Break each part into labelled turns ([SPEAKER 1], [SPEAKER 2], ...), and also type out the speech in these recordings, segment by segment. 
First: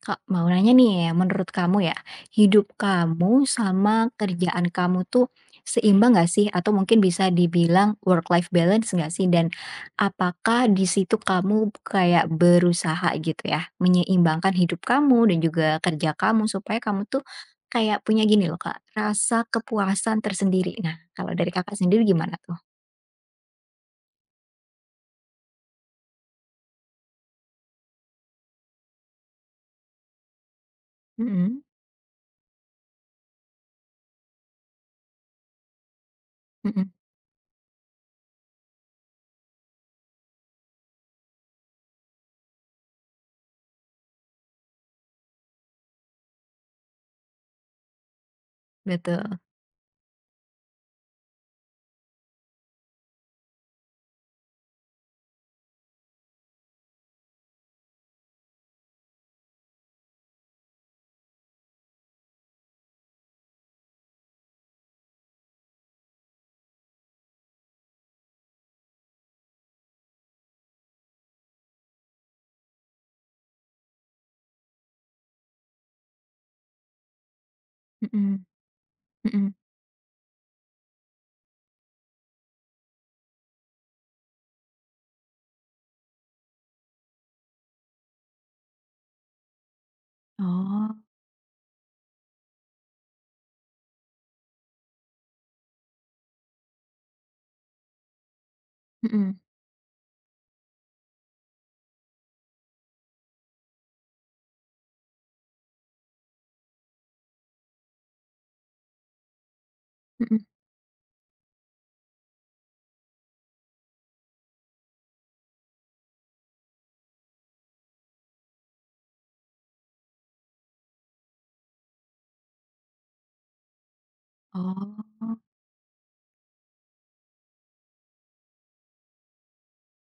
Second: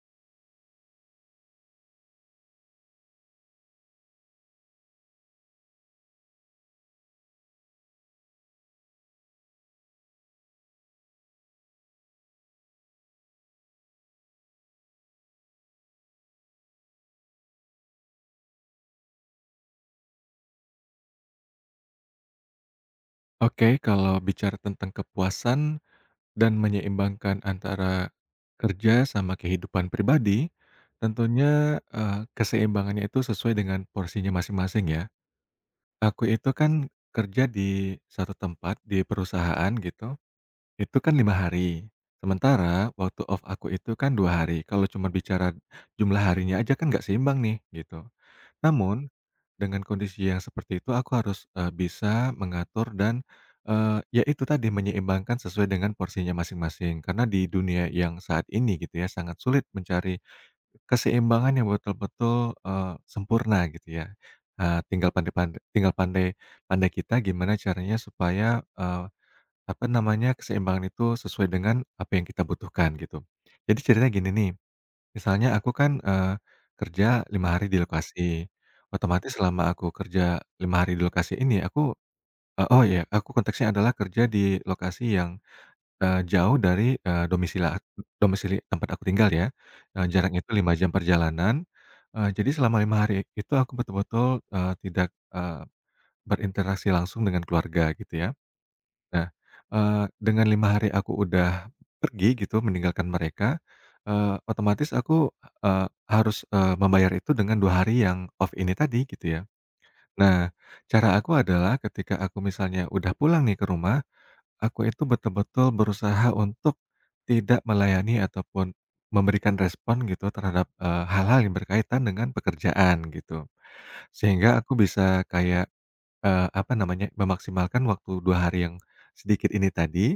[SPEAKER 1] Kak, mau nanya nih, menurut kamu ya, hidup kamu sama kerjaan kamu tuh seimbang nggak sih? Atau mungkin bisa dibilang work life balance nggak sih? Dan apakah di situ kamu kayak berusaha gitu ya, menyeimbangkan hidup kamu dan juga kerja kamu supaya kamu tuh kayak punya gini loh Kak, rasa kepuasan tersendiri. Nah, kalau dari Kakak sendiri gimana tuh?
[SPEAKER 2] Oke, kalau bicara tentang kepuasan dan menyeimbangkan antara kerja sama kehidupan pribadi, tentunya,
[SPEAKER 1] Mhm,
[SPEAKER 2] keseimbangannya itu sesuai dengan porsinya masing-masing ya. Aku itu kan
[SPEAKER 1] mhm,
[SPEAKER 2] kerja di satu tempat, di perusahaan gitu, itu kan 5 hari. Sementara waktu off aku itu kan 2 hari. Kalau cuma bicara jumlah harinya aja kan nggak seimbang nih, gitu. Namun
[SPEAKER 1] betul,
[SPEAKER 2] dengan kondisi yang seperti itu aku harus, bisa mengatur dan, ya itu tadi menyeimbangkan sesuai dengan porsinya masing-masing. Karena di dunia yang saat ini gitu ya sangat sulit mencari keseimbangan yang betul-betul, sempurna gitu ya. Tinggal pandai-pandai tinggal pandai pandai kita gimana caranya supaya, apa namanya, keseimbangan itu sesuai dengan apa yang kita butuhkan gitu. Jadi ceritanya gini nih. Misalnya aku kan, kerja 5 hari di
[SPEAKER 1] mhm,
[SPEAKER 2] lokasi, otomatis
[SPEAKER 1] mhm.
[SPEAKER 2] selama aku kerja 5 hari di lokasi ini aku oh ya, aku konteksnya adalah kerja di lokasi yang, jauh dari, domisili tempat aku tinggal ya, jaraknya itu 5 jam
[SPEAKER 1] Oh,
[SPEAKER 2] perjalanan, jadi selama 5 hari itu aku betul-betul, tidak, eee, berinteraksi langsung dengan keluarga gitu ya. Nah,
[SPEAKER 1] mhm,
[SPEAKER 2] dengan 5 hari aku udah pergi gitu meninggalkan mereka, otomatis aku, eee, harus, membayar itu dengan 2 hari yang off ini tadi gitu ya.
[SPEAKER 1] mhm.
[SPEAKER 2] Nah, cara aku adalah ketika aku misalnya udah pulang nih ke rumah, aku itu betul-betul berusaha untuk tidak melayani ataupun memberikan respon gitu terhadap, hal-hal yang berkaitan dengan pekerjaan gitu. Sehingga aku bisa
[SPEAKER 1] Oh,
[SPEAKER 2] kayak, apa namanya, memaksimalkan waktu 2 hari yang sedikit ini tadi,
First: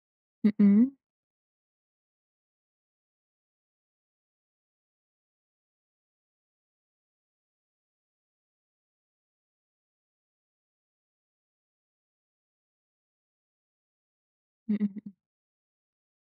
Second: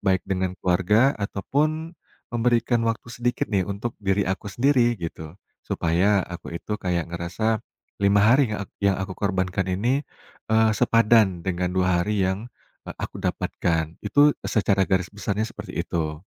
[SPEAKER 2] baik dengan
[SPEAKER 1] mhm.
[SPEAKER 2] keluarga ataupun memberikan waktu sedikit nih untuk diri aku sendiri gitu. Supaya aku itu kayak ngerasa 5 hari yang ak yang aku korbankan ini, sepadan dengan 2 hari yang, aku dapatkan. Itu
[SPEAKER 1] Mhm
[SPEAKER 2] secara garis
[SPEAKER 1] mhm.
[SPEAKER 2] besarnya seperti itu.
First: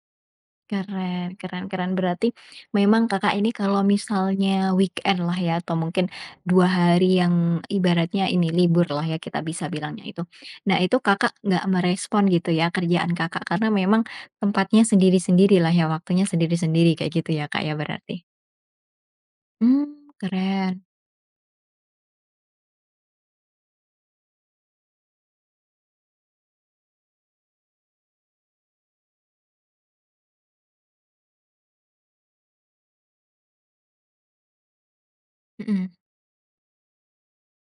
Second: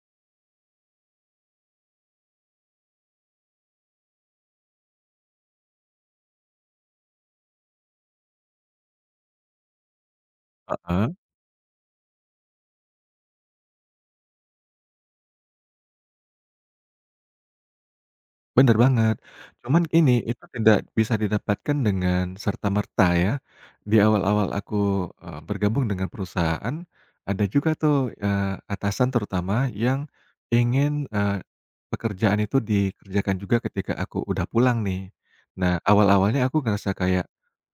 [SPEAKER 1] Keren keren keren. Berarti memang Kakak ini kalau misalnya weekend lah ya atau mungkin 2 hari yang ibaratnya ini libur lah ya kita bisa bilangnya itu. Nah itu
[SPEAKER 2] Heeh.
[SPEAKER 1] Kakak nggak merespon gitu ya kerjaan Kakak karena memang tempatnya sendiri-sendiri lah ya, waktunya sendiri-sendiri kayak gitu ya Kak ya berarti?
[SPEAKER 2] Bener banget. Cuman
[SPEAKER 1] Mmm,
[SPEAKER 2] ini, itu tidak
[SPEAKER 1] keren.
[SPEAKER 2] bisa didapatkan dengan serta-merta ya. Di awal-awal aku, bergabung dengan perusahaan, ada juga tuh, atasan terutama yang ingin, pekerjaan itu dikerjakan juga ketika aku udah pulang nih. Nah,
[SPEAKER 1] Mhm
[SPEAKER 2] awal-awalnya aku ngerasa kayak,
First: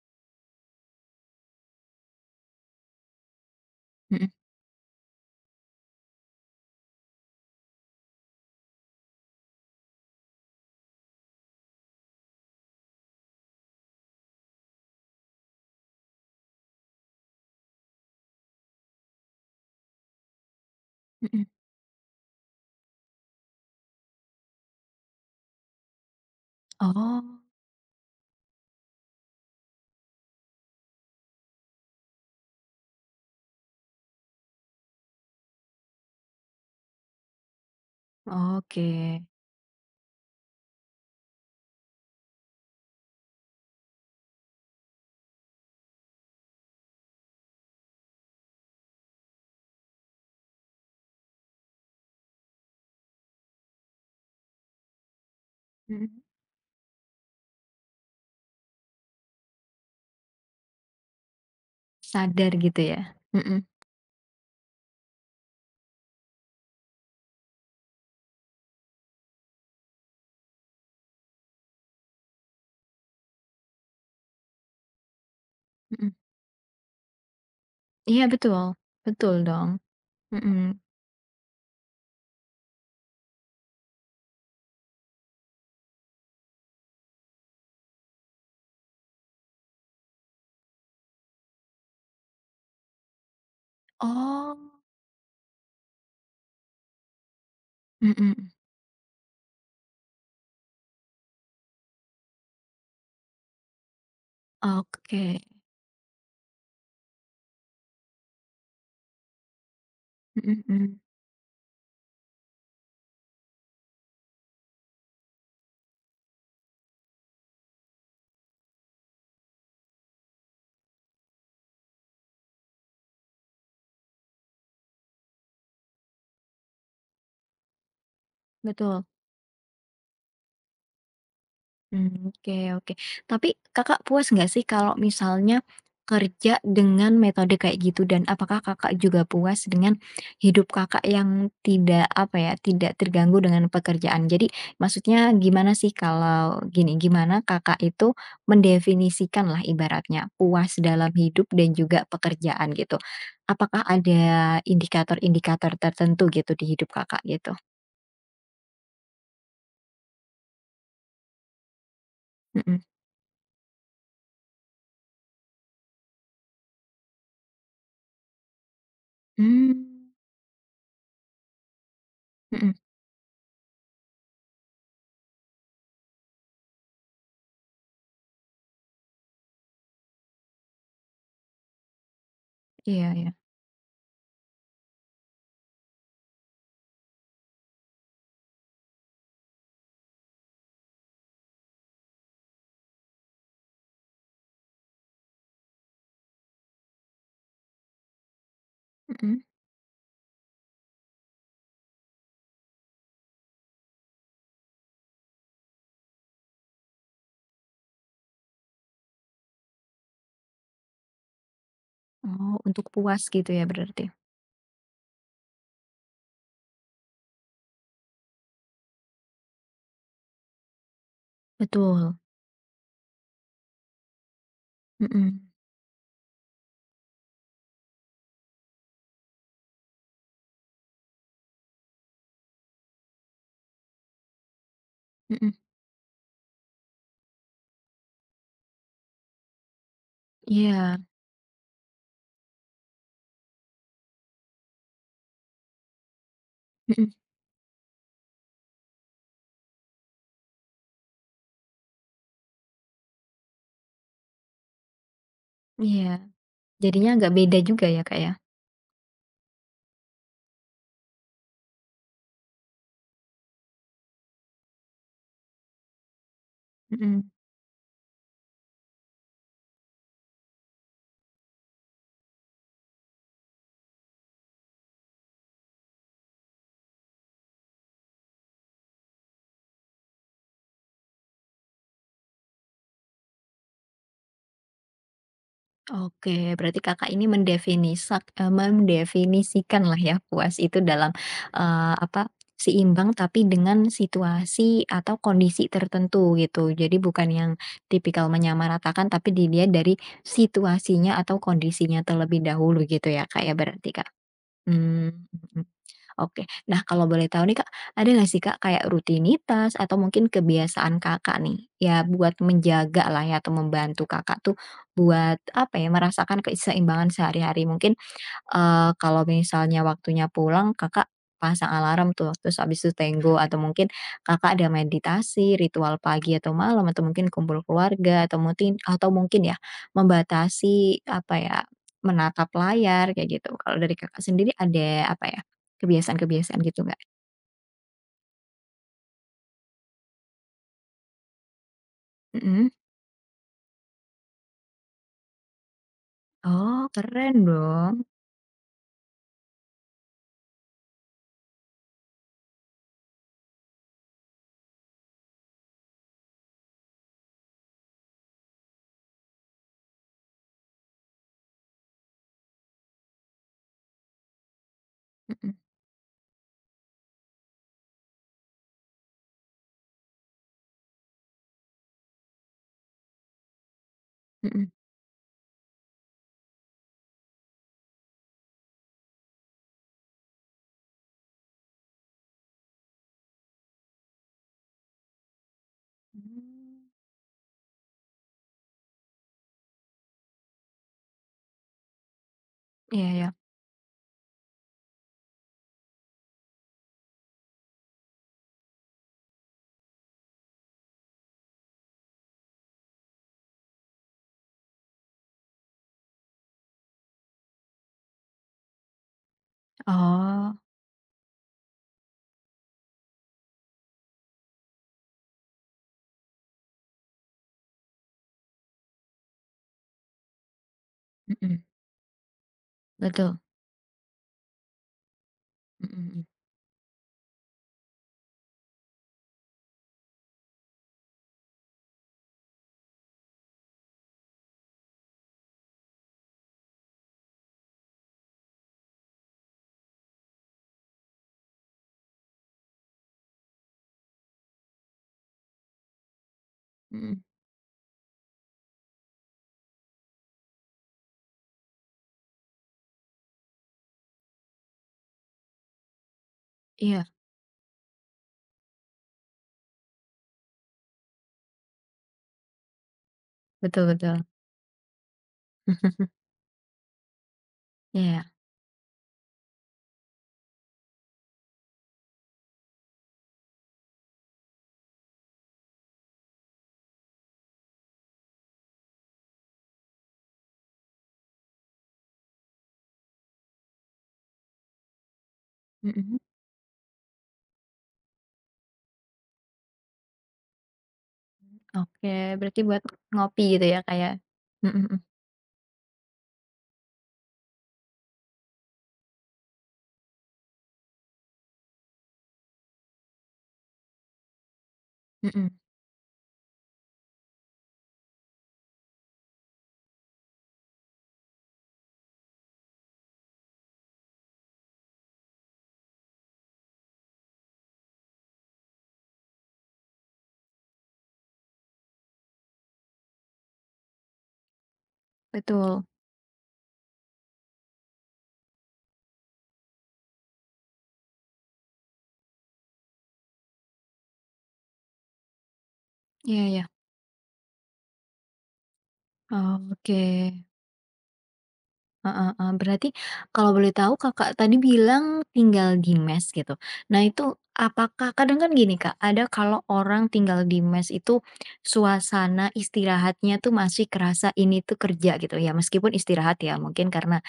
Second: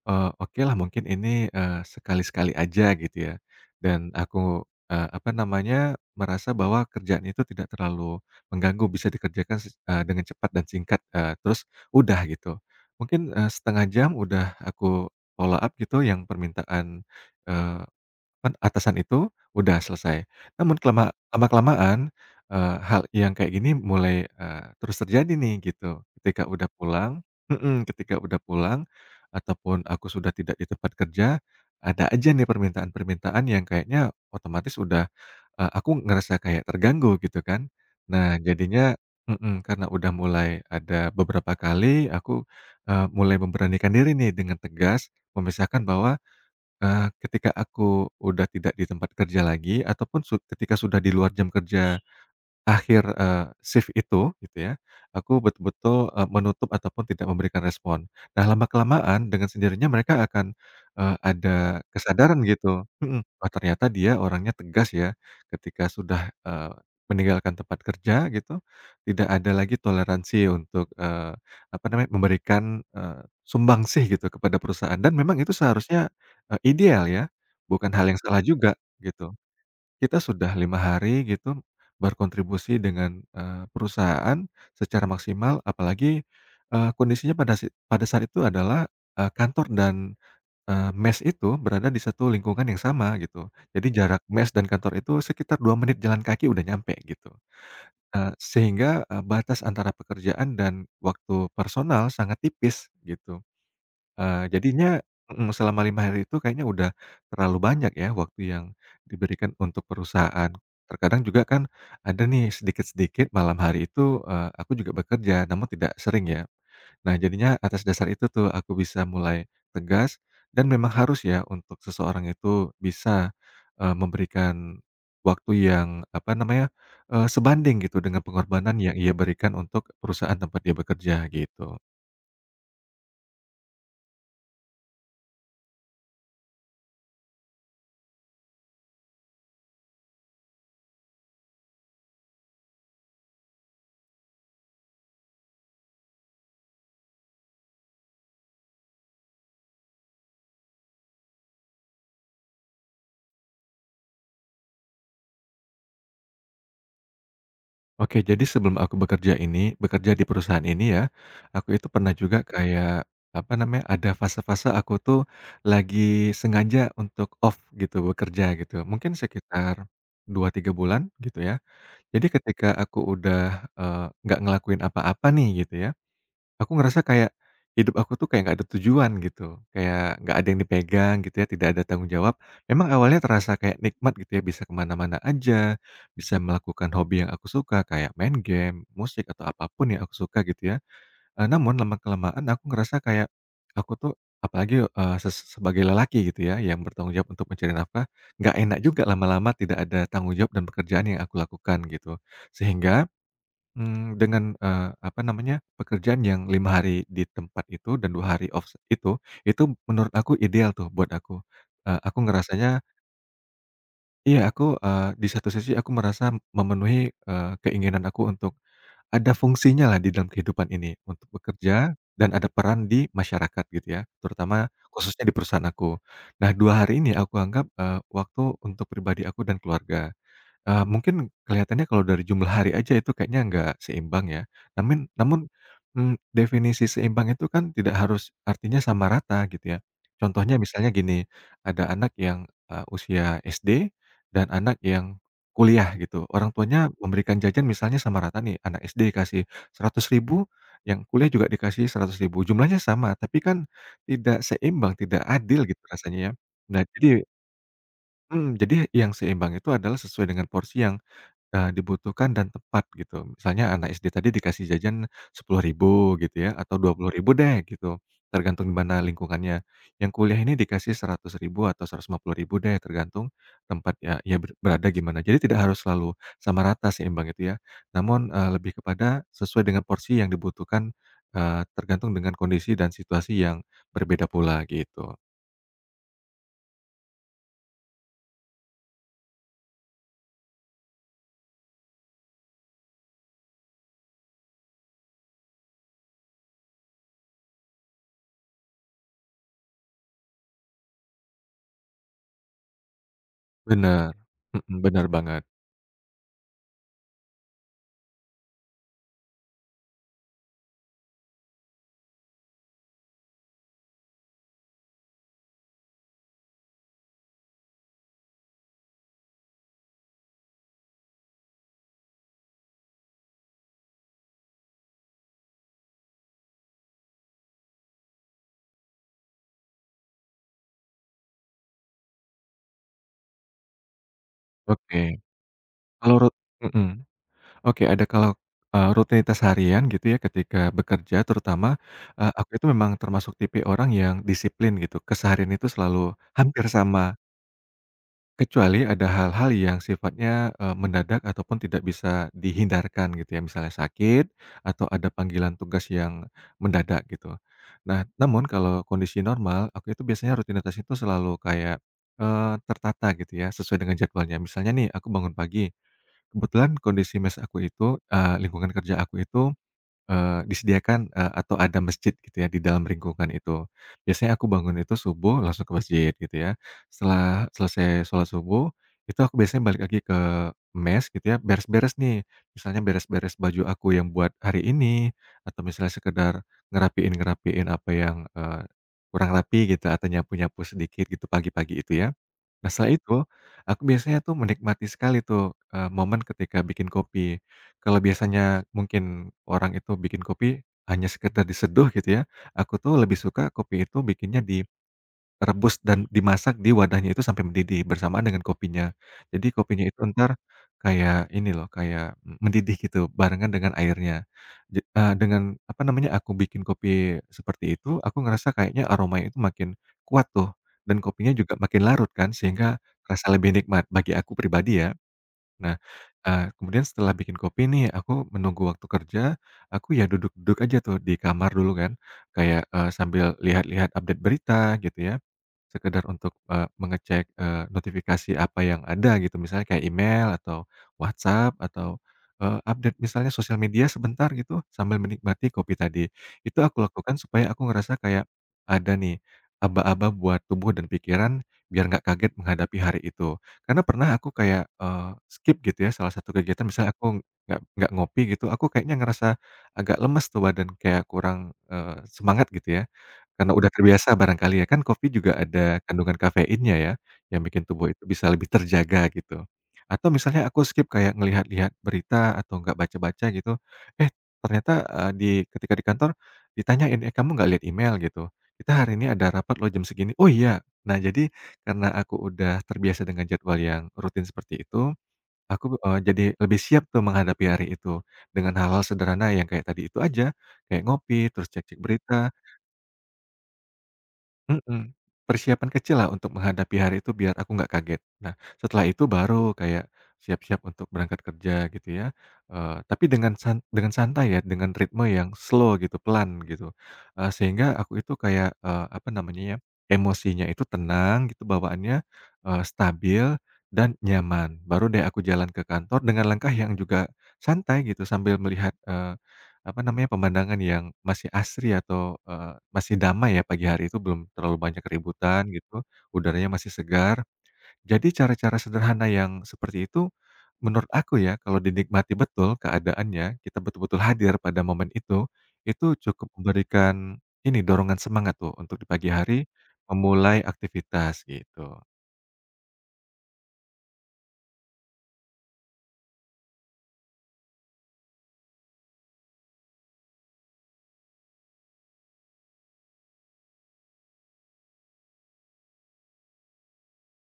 [SPEAKER 2] Okelah mungkin ini, sekali-sekali aja gitu ya, dan
[SPEAKER 1] mhm
[SPEAKER 2] aku, apa namanya, merasa bahwa kerjaan itu tidak terlalu mengganggu, bisa dikerjakan dengan cepat dan singkat, terus udah gitu. Mungkin, 1 jam udah aku follow up gitu yang permintaan, eee kan atasan itu udah selesai. Namun
[SPEAKER 1] mhm.
[SPEAKER 2] lama-kelamaan, hal yang kayak gini mulai, terus terjadi nih gitu. Ketika udah pulang,
[SPEAKER 1] Oh,
[SPEAKER 2] mhm, ketika udah pulang ataupun aku sudah tidak di tempat kerja, ada aja nih permintaan-permintaan yang kayaknya otomatis udah, aku ngerasa kayak terganggu gitu kan. Nah jadinya,
[SPEAKER 1] oke.
[SPEAKER 2] mhm, karena udah mulai ada beberapa kali aku, mulai memberanikan diri nih dengan tegas memisahkan bahwa ketika aku udah tidak di tempat kerja lagi ataupun ketika sudah di luar jam kerja. Akhir, shift itu, gitu ya, aku betul-betul,
[SPEAKER 1] Mhm.
[SPEAKER 2] menutup ataupun tidak memberikan respon. Nah, lama-kelamaan dengan sendirinya mereka akan, ada kesadaran
[SPEAKER 1] Sadar gitu
[SPEAKER 2] gitu,
[SPEAKER 1] ya?
[SPEAKER 2] mhm, "Oh,
[SPEAKER 1] Mhm
[SPEAKER 2] ternyata dia orangnya tegas ya." Ketika sudah, meninggalkan tempat kerja gitu, tidak ada lagi toleransi untuk, apa namanya, memberikan, sumbangsih gitu kepada perusahaan dan memang itu seharusnya,
[SPEAKER 1] mhm.
[SPEAKER 2] ideal ya, bukan hal yang
[SPEAKER 1] Iya
[SPEAKER 2] salah
[SPEAKER 1] betul,
[SPEAKER 2] juga, gitu.
[SPEAKER 1] betul dong.
[SPEAKER 2] Kita sudah
[SPEAKER 1] Mhm.
[SPEAKER 2] 5 hari gitu berkontribusi dengan, perusahaan secara maksimal apalagi, kondisinya pada saat itu adalah, kantor dan, mes itu berada di satu lingkungan yang sama gitu. Jadi jarak mes dan
[SPEAKER 1] Oh.
[SPEAKER 2] kantor itu sekitar 2 menit jalan kaki udah nyampe gitu.
[SPEAKER 1] Mhm,
[SPEAKER 2] Sehingga, batas antara pekerjaan dan waktu personal sangat tipis gitu. Jadinya,
[SPEAKER 1] oke,
[SPEAKER 2] mhm, selama 5 hari itu kayaknya udah terlalu banyak ya waktu yang diberikan untuk perusahaan.
[SPEAKER 1] mhm mhm,
[SPEAKER 2] Terkadang juga kan ada nih sedikit-sedikit malam hari itu, aku juga bekerja namun tidak sering ya. Nah jadinya atas dasar itu tuh aku bisa mulai tegas dan memang harus ya untuk seseorang itu bisa, memberikan waktu yang, apa namanya, sebanding gitu dengan pengorbanan yang
[SPEAKER 1] betul,
[SPEAKER 2] ia berikan untuk perusahaan tempat dia bekerja, gitu.
[SPEAKER 1] mmm, oke oke. Tapi Kakak puas nggak sih kalau misalnya kerja dengan metode kayak gitu dan apakah Kakak juga puas dengan hidup Kakak yang tidak, apa ya, tidak terganggu dengan pekerjaan? Jadi maksudnya gimana sih kalau gini, gimana Kakak itu mendefinisikanlah ibaratnya puas dalam hidup dan juga pekerjaan gitu? Apakah ada indikator-indikator tertentu gitu di hidup Kakak gitu?
[SPEAKER 2] Oke, jadi sebelum aku bekerja di perusahaan ini ya, aku itu pernah juga
[SPEAKER 1] Mhm.
[SPEAKER 2] kayak, apa namanya, ada fase-fase aku tuh lagi sengaja untuk off gitu, bekerja gitu. Mungkin
[SPEAKER 1] Mmm,
[SPEAKER 2] sekitar 2 3 bulan gitu ya. Jadi ketika
[SPEAKER 1] mhm,
[SPEAKER 2] aku udah, nggak ngelakuin apa-apa nih gitu ya, aku ngerasa kayak hidup aku tuh kayak nggak ada tujuan gitu, kayak nggak ada yang dipegang gitu ya, tidak ada tanggung jawab. Memang
[SPEAKER 1] iya
[SPEAKER 2] awalnya
[SPEAKER 1] iya,
[SPEAKER 2] terasa kayak nikmat gitu ya, bisa kemana mana aja, bisa melakukan hobi yang aku suka kayak main game, musik, atau apapun yang aku suka gitu ya. Namun lama-kelamaan aku ngerasa kayak aku tuh apalagi, eee, ses sebagai lelaki gitu ya, yang bertanggung jawab untuk mencari nafkah, nggak enak juga
[SPEAKER 1] mhm,
[SPEAKER 2] lama-lama tidak ada tanggung jawab dan pekerjaan yang aku lakukan gitu. Sehingga, dengan, apa namanya, pekerjaan yang 5 hari di tempat itu dan 2 hari off itu menurut aku ideal tuh buat aku. Aku
[SPEAKER 1] oh
[SPEAKER 2] ngerasanya
[SPEAKER 1] untuk puas gitu ya berarti?
[SPEAKER 2] iya aku, di satu sisi aku merasa memenuhi, keinginan aku untuk ada fungsinya lah di dalam kehidupan ini, untuk bekerja
[SPEAKER 1] Betul,
[SPEAKER 2] dan ada peran di masyarakat gitu ya, terutama khususnya di
[SPEAKER 1] mhm
[SPEAKER 2] perusahaan aku. Nah 2 hari ini aku anggap, waktu untuk pribadi aku dan keluarga. Mungkin kelihatannya kalau dari jumlah hari aja itu kayaknya nggak seimbang ya. Namun,
[SPEAKER 1] mhm,
[SPEAKER 2] definisi seimbang itu kan tidak harus artinya sama rata gitu ya. Contohnya misalnya
[SPEAKER 1] iya,
[SPEAKER 2] gini, ada anak yang, usia SD dan anak yang kuliah gitu. Orang tuanya
[SPEAKER 1] mhm,
[SPEAKER 2] memberikan jajan misalnya sama rata nih, anak SD dikasih Rp100.000, yang kuliah juga dikasih Rp100.000. Jumlahnya sama, tapi kan tidak seimbang, tidak adil gitu
[SPEAKER 1] iya,
[SPEAKER 2] rasanya ya. Nah
[SPEAKER 1] jadinya
[SPEAKER 2] jadi,
[SPEAKER 1] agak beda juga ya, Kak, ya?
[SPEAKER 2] mhm, jadi yang seimbang itu adalah sesuai dengan porsi yang dibutuhkan dan tepat gitu. Misalnya anak SD tadi dikasih jajan Rp10.000 gitu ya atau dua puluh
[SPEAKER 1] Mhm,
[SPEAKER 2] ribu deh gitu, tergantung di mana lingkungannya. Yang kuliah ini dikasih Rp100.000 atau Rp150.000 deh tergantung tempat ya ia berada gimana. Jadi tidak harus selalu sama rata seimbang itu ya. Namun, lebih kepada sesuai dengan porsi yang dibutuhkan, tergantung dengan kondisi dan situasi yang berbeda pula gitu.
[SPEAKER 1] oke berarti Kakak ini mendefinisikanlah ya puas itu dalam, apa, seimbang tapi dengan situasi atau kondisi tertentu gitu. Jadi bukan yang tipikal menyamaratakan tapi dilihat dari situasinya atau kondisinya terlebih dahulu gitu ya, Kak, ya berarti, Kak?
[SPEAKER 2] Bener,
[SPEAKER 1] Ya?
[SPEAKER 2] mhm, bener
[SPEAKER 1] Mmm,
[SPEAKER 2] banget.
[SPEAKER 1] mhm. Oke. Nah, kalau boleh tahu nih, Kak, ada nggak sih, Kak, kayak rutinitas atau mungkin kebiasaan Kakak nih, ya buat menjagalah ya atau membantu Kakak tuh buat, apa ya, merasakan keseimbangan sehari-hari? Mungkin kalau misalnya waktunya pulang, Kakak pasang alarm tuh, terus abis itu tenggo atau mungkin Kakak ada meditasi, ritual pagi atau malam, atau mungkin kumpul keluarga, atau mungkin ya membatasi, apa ya, menatap layar kayak gitu. Kalau dari Kakak sendiri
[SPEAKER 2] Oke,
[SPEAKER 1] ada, apa ya,
[SPEAKER 2] kalau rut
[SPEAKER 1] kebiasaan-kebiasaan gitu
[SPEAKER 2] mhm.
[SPEAKER 1] nggak?
[SPEAKER 2] Oke, ada kalau, rutinitas harian gitu ya ketika bekerja terutama, aku itu
[SPEAKER 1] Mhm.
[SPEAKER 2] memang termasuk tipe orang yang disiplin gitu, keseharian itu selalu hampir
[SPEAKER 1] Oh,
[SPEAKER 2] sama,
[SPEAKER 1] keren dong.
[SPEAKER 2] kecuali ada hal-hal yang sifatnya, mendadak ataupun tidak bisa dihindarkan gitu ya, misalnya sakit atau ada panggilan tugas yang mendadak gitu. Nah, namun kalau kondisi normal, aku itu biasanya rutinitas itu selalu kayak, tertata gitu ya, sesuai dengan jadwalnya. Misalnya nih, aku bangun
[SPEAKER 1] Mhm
[SPEAKER 2] pagi. Kebetulan kondisi mes aku itu, lingkungan kerja aku itu, disediakan, atau ada masjid gitu ya di dalam lingkungan itu. Biasanya aku
[SPEAKER 1] mhm.
[SPEAKER 2] bangun itu subuh langsung ke masjid gitu ya. Setelah selesai sholat subuh, itu aku biasanya balik lagi ke mes gitu ya, beres-beres nih. Misalnya beres-beres baju aku yang buat hari ini, atau misalnya sekedar
[SPEAKER 1] Mmm,
[SPEAKER 2] ngerapiin-ngerapiin apa yang, kurang rapi gitu, atau nyapu-nyapu sedikit gitu pagi-pagi itu ya. Nah, setelah
[SPEAKER 1] iya
[SPEAKER 2] itu,
[SPEAKER 1] iya.
[SPEAKER 2] aku biasanya tuh menikmati sekali tuh, momen ketika bikin kopi. Kalau biasanya mungkin orang itu bikin kopi hanya sekedar diseduh gitu ya, aku tuh lebih suka kopi itu bikinnya di rebus dan dimasak di wadahnya itu sampai mendidih bersamaan dengan kopinya. Jadi kopinya itu entar
[SPEAKER 1] Oh,
[SPEAKER 2] kayak ini loh, kayak mendidih gitu barengan dengan airnya. Dengan apa namanya, aku bikin kopi seperti itu, aku ngerasa kayaknya aromanya itu makin kuat tuh dan kopinya juga
[SPEAKER 1] mhm,
[SPEAKER 2] makin larut kan sehingga terasa
[SPEAKER 1] betul.
[SPEAKER 2] lebih nikmat bagi aku pribadi ya. Nah,
[SPEAKER 1] Mhm mhm.
[SPEAKER 2] kemudian setelah bikin kopi nih aku menunggu waktu kerja, aku ya duduk-duduk aja tuh di kamar dulu kan, kayak, sambil lihat-lihat update berita gitu ya. Sekedar untuk, mengecek, notifikasi apa yang ada gitu, misalnya kayak email atau WhatsApp atau, update misalnya sosial media sebentar gitu, sambil menikmati kopi tadi. Itu aku lakukan
[SPEAKER 1] Mhm.
[SPEAKER 2] supaya aku ngerasa kayak ada nih aba-aba buat tubuh dan pikiran, biar nggak kaget menghadapi hari itu. Karena pernah aku kayak, skip gitu ya salah satu kegiatan, misalnya
[SPEAKER 1] Iya,
[SPEAKER 2] aku nggak ngopi gitu, aku kayaknya ngerasa agak lemes tuh badan, kayak kurang, semangat gitu ya. Karena udah
[SPEAKER 1] betul
[SPEAKER 2] terbiasa
[SPEAKER 1] betul.
[SPEAKER 2] barangkali ya, kan kopi juga ada kandungan kafeinnya ya, yang bikin tubuh itu
[SPEAKER 1] Iya.
[SPEAKER 2] bisa lebih terjaga gitu. Atau misalnya aku skip kayak ngelihat-lihat berita atau nggak baca-baca gitu, eh ternyata, ketika di kantor ditanyain, "Eh kamu nggak lihat email?" gitu, "Kita hari ini ada rapat loh jam segini." "Oh iya." Nah jadi karena aku udah terbiasa dengan jadwal yang rutin seperti itu, aku,
[SPEAKER 1] Mhm.
[SPEAKER 2] jadi lebih siap tuh menghadapi hari itu, dengan hal-hal sederhana yang kayak tadi itu aja, kayak ngopi, terus cek-cek
[SPEAKER 1] Oke,
[SPEAKER 2] berita,
[SPEAKER 1] berarti buat ngopi gitu ya, kayak, mhm mhm
[SPEAKER 2] mhm, persiapan kecil lah untuk menghadapi hari itu biar aku nggak kaget. Nah, setelah itu baru kayak siap-siap untuk berangkat kerja gitu ya, tapi dengan santai ya, dengan ritme yang
[SPEAKER 1] mhm,
[SPEAKER 2] slow gitu, pelan gitu, sehingga aku itu kayak, apa namanya ya, emosinya itu tenang gitu bawaannya, stabil dan nyaman. Baru deh aku jalan ke kantor dengan langkah yang juga santai gitu sambil melihat, apa namanya, pemandangan yang masih asri atau, masih damai ya pagi hari itu belum terlalu banyak keributan gitu,
[SPEAKER 1] betul,
[SPEAKER 2] udaranya masih segar. Jadi cara-cara sederhana yang seperti itu, menurut aku ya kalau dinikmati betul keadaannya, kita betul-betul hadir pada momen itu cukup
[SPEAKER 1] iya iya,
[SPEAKER 2] memberikan ini, dorongan semangat tuh untuk di pagi hari memulai
[SPEAKER 1] oke.
[SPEAKER 2] aktivitas gitu.
[SPEAKER 1] Heeh heeh. Berarti kalau boleh tahu Kakak tadi bilang tinggal di mes gitu. Nah itu apakah kadang kan gini Kak, ada kalau orang tinggal di mes itu suasana istirahatnya tuh masih kerasa ini tuh kerja gitu ya, meskipun istirahat ya mungkin karena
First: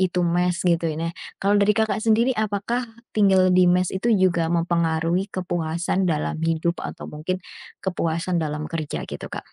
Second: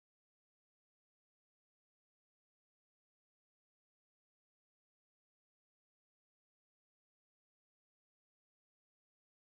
[SPEAKER 1] itu mes gitu ya. Nah kalau dari Kakak sendiri apakah tinggal di mes itu juga mempengaruhi kepuasan dalam hidup atau mungkin kepuasan dalam kerja gitu Kak?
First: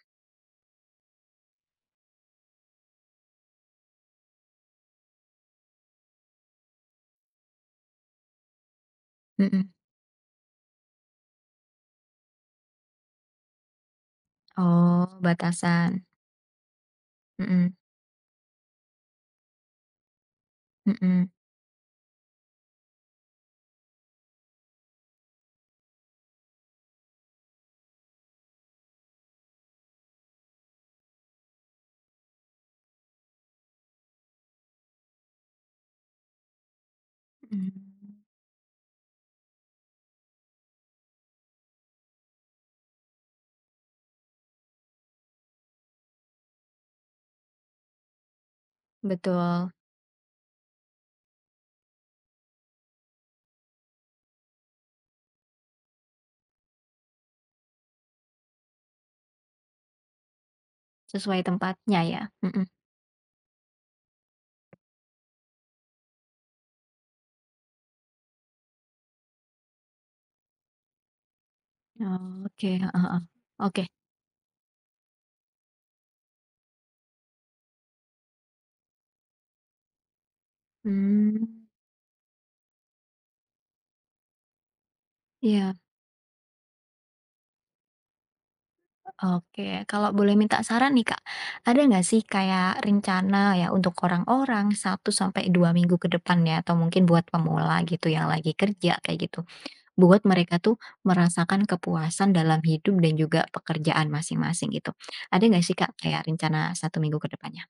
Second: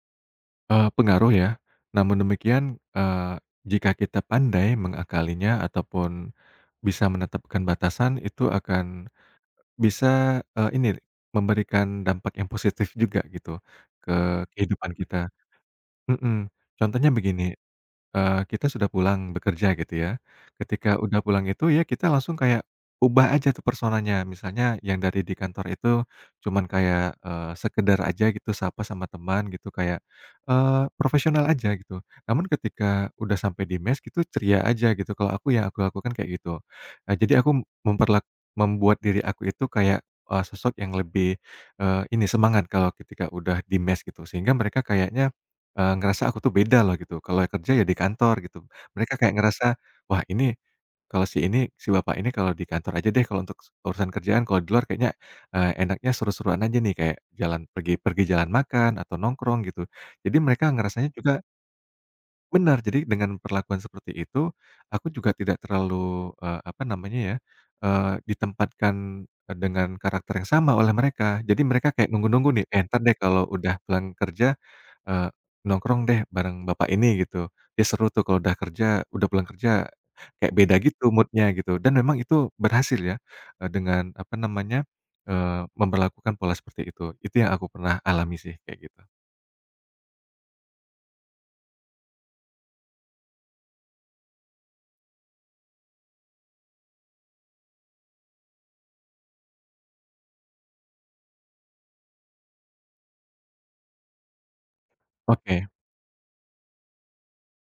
[SPEAKER 2] Pengaruh ya, namun demikian, jika kita pandai mengakalinya ataupun bisa menetapkan batasan itu akan
[SPEAKER 1] Mhm.
[SPEAKER 2] bisa, ini, memberikan dampak yang positif juga gitu, ke kehidupan
[SPEAKER 1] Oh
[SPEAKER 2] kita.
[SPEAKER 1] batasan.
[SPEAKER 2] Mhm, contohnya begini.
[SPEAKER 1] Mhm
[SPEAKER 2] Kita sudah pulang bekerja gitu ya. Ketika, mhm, udah
[SPEAKER 1] mhm
[SPEAKER 2] pulang itu ya kita langsung kayak ubah aja tuh personanya. Misalnya yang dari di kantor itu cuman kayak, sekedar aja gitu sapa sama teman gitu kayak, profesional aja gitu. Namun ketika udah sampai di mes gitu ceria aja gitu. Kalau aku yang aku lakukan kayak gitu. Nah jadi aku
[SPEAKER 1] mhm.
[SPEAKER 2] membuat diri aku itu kayak, sosok yang lebih, ini semangat kalau ketika udah di mes gitu. Sehingga mereka kayaknya ngerasa aku tuh beda loh gitu, kalau kerja ya di kantor gitu. Mereka kayak ngerasa,
[SPEAKER 1] Betul,
[SPEAKER 2] "Wah ini, kalau si ini, si bapak ini kalau di kantor aja deh kalau untuk urusan kerjaan, kalau di luar kayaknya, enaknya seru-seruan aja nih," kayak jalan pergi pergi jalan makan atau nongkrong gitu. Jadi mereka ngerasanya juga
[SPEAKER 1] sesuai tempatnya ya? Mhm.
[SPEAKER 2] benar, jadi dengan perlakuan seperti itu, aku juga tidak terlalu, apa namanya ya, ditempatkan, dengan karakter yang sama oleh mereka. Jadi mereka kayak nunggu-nunggu nih,
[SPEAKER 1] Oke,
[SPEAKER 2] "Eh,
[SPEAKER 1] heeh
[SPEAKER 2] entar deh
[SPEAKER 1] heeh.
[SPEAKER 2] kalau udah
[SPEAKER 1] Oke,
[SPEAKER 2] pulang kerja, eee, nongkrong deh bareng bapak ini," gitu. "Dia seru tuh kalau udah kerja udah pulang kerja," kayak beda gitu
[SPEAKER 1] mmm,
[SPEAKER 2] moodnya gitu, dan memang itu berhasil ya, dengan apa namanya,
[SPEAKER 1] iya,
[SPEAKER 2] memperlakukan pola seperti itu. Itu yang aku pernah alami sih kayak gitu.
[SPEAKER 1] oke. Kalau boleh minta saran nih Kak, ada nggak sih kayak rencana ya untuk orang-orang satu sampai 2 minggu ke depan ya, atau mungkin buat pemula gitu yang lagi kerja kayak gitu, buat mereka tuh merasakan kepuasan dalam hidup dan juga pekerjaan masing-masing gitu. Ada nggak
[SPEAKER 2] Oke.
[SPEAKER 1] sih Kak kayak rencana satu minggu ke depannya?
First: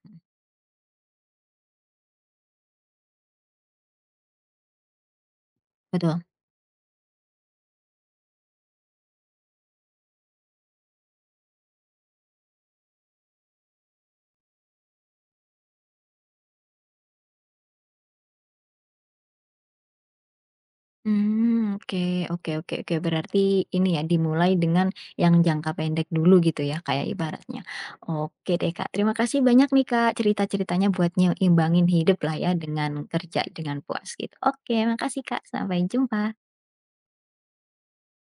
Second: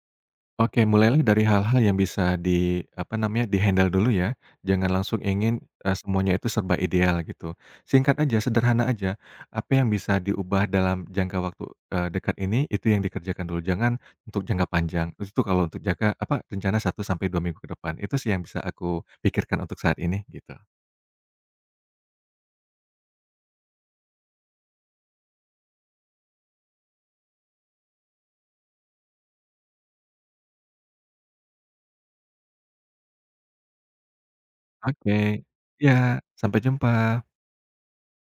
[SPEAKER 2] Oke, mulailah dari hal-hal yang bisa di apa namanya, di-handle dulu ya. Jangan langsung ingin,
[SPEAKER 1] Betul.
[SPEAKER 2] semuanya itu serba ideal gitu. Singkat aja, sederhana aja. Apa yang bisa diubah dalam jangka waktu, dekat ini, itu yang dikerjakan dulu. Jangan untuk jangka panjang. Itu kalau untuk jangka apa, rencana 1 sampai 2 minggu ke depan. Itu sih yang bisa aku pikirkan untuk saat ini, gitu.
[SPEAKER 1] Hmm, oke oke oke oke. Berarti ini ya dimulai dengan yang jangka pendek dulu gitu ya kayak ibaratnya. Oke deh Kak, terima kasih banyak nih Kak, cerita-ceritanya buat nyimbangin hidup lah ya dengan kerja dengan puas gitu. Oke makasih Kak,
[SPEAKER 2] Oke.
[SPEAKER 1] sampai
[SPEAKER 2] Ya,
[SPEAKER 1] jumpa.
[SPEAKER 2] sampai jumpa.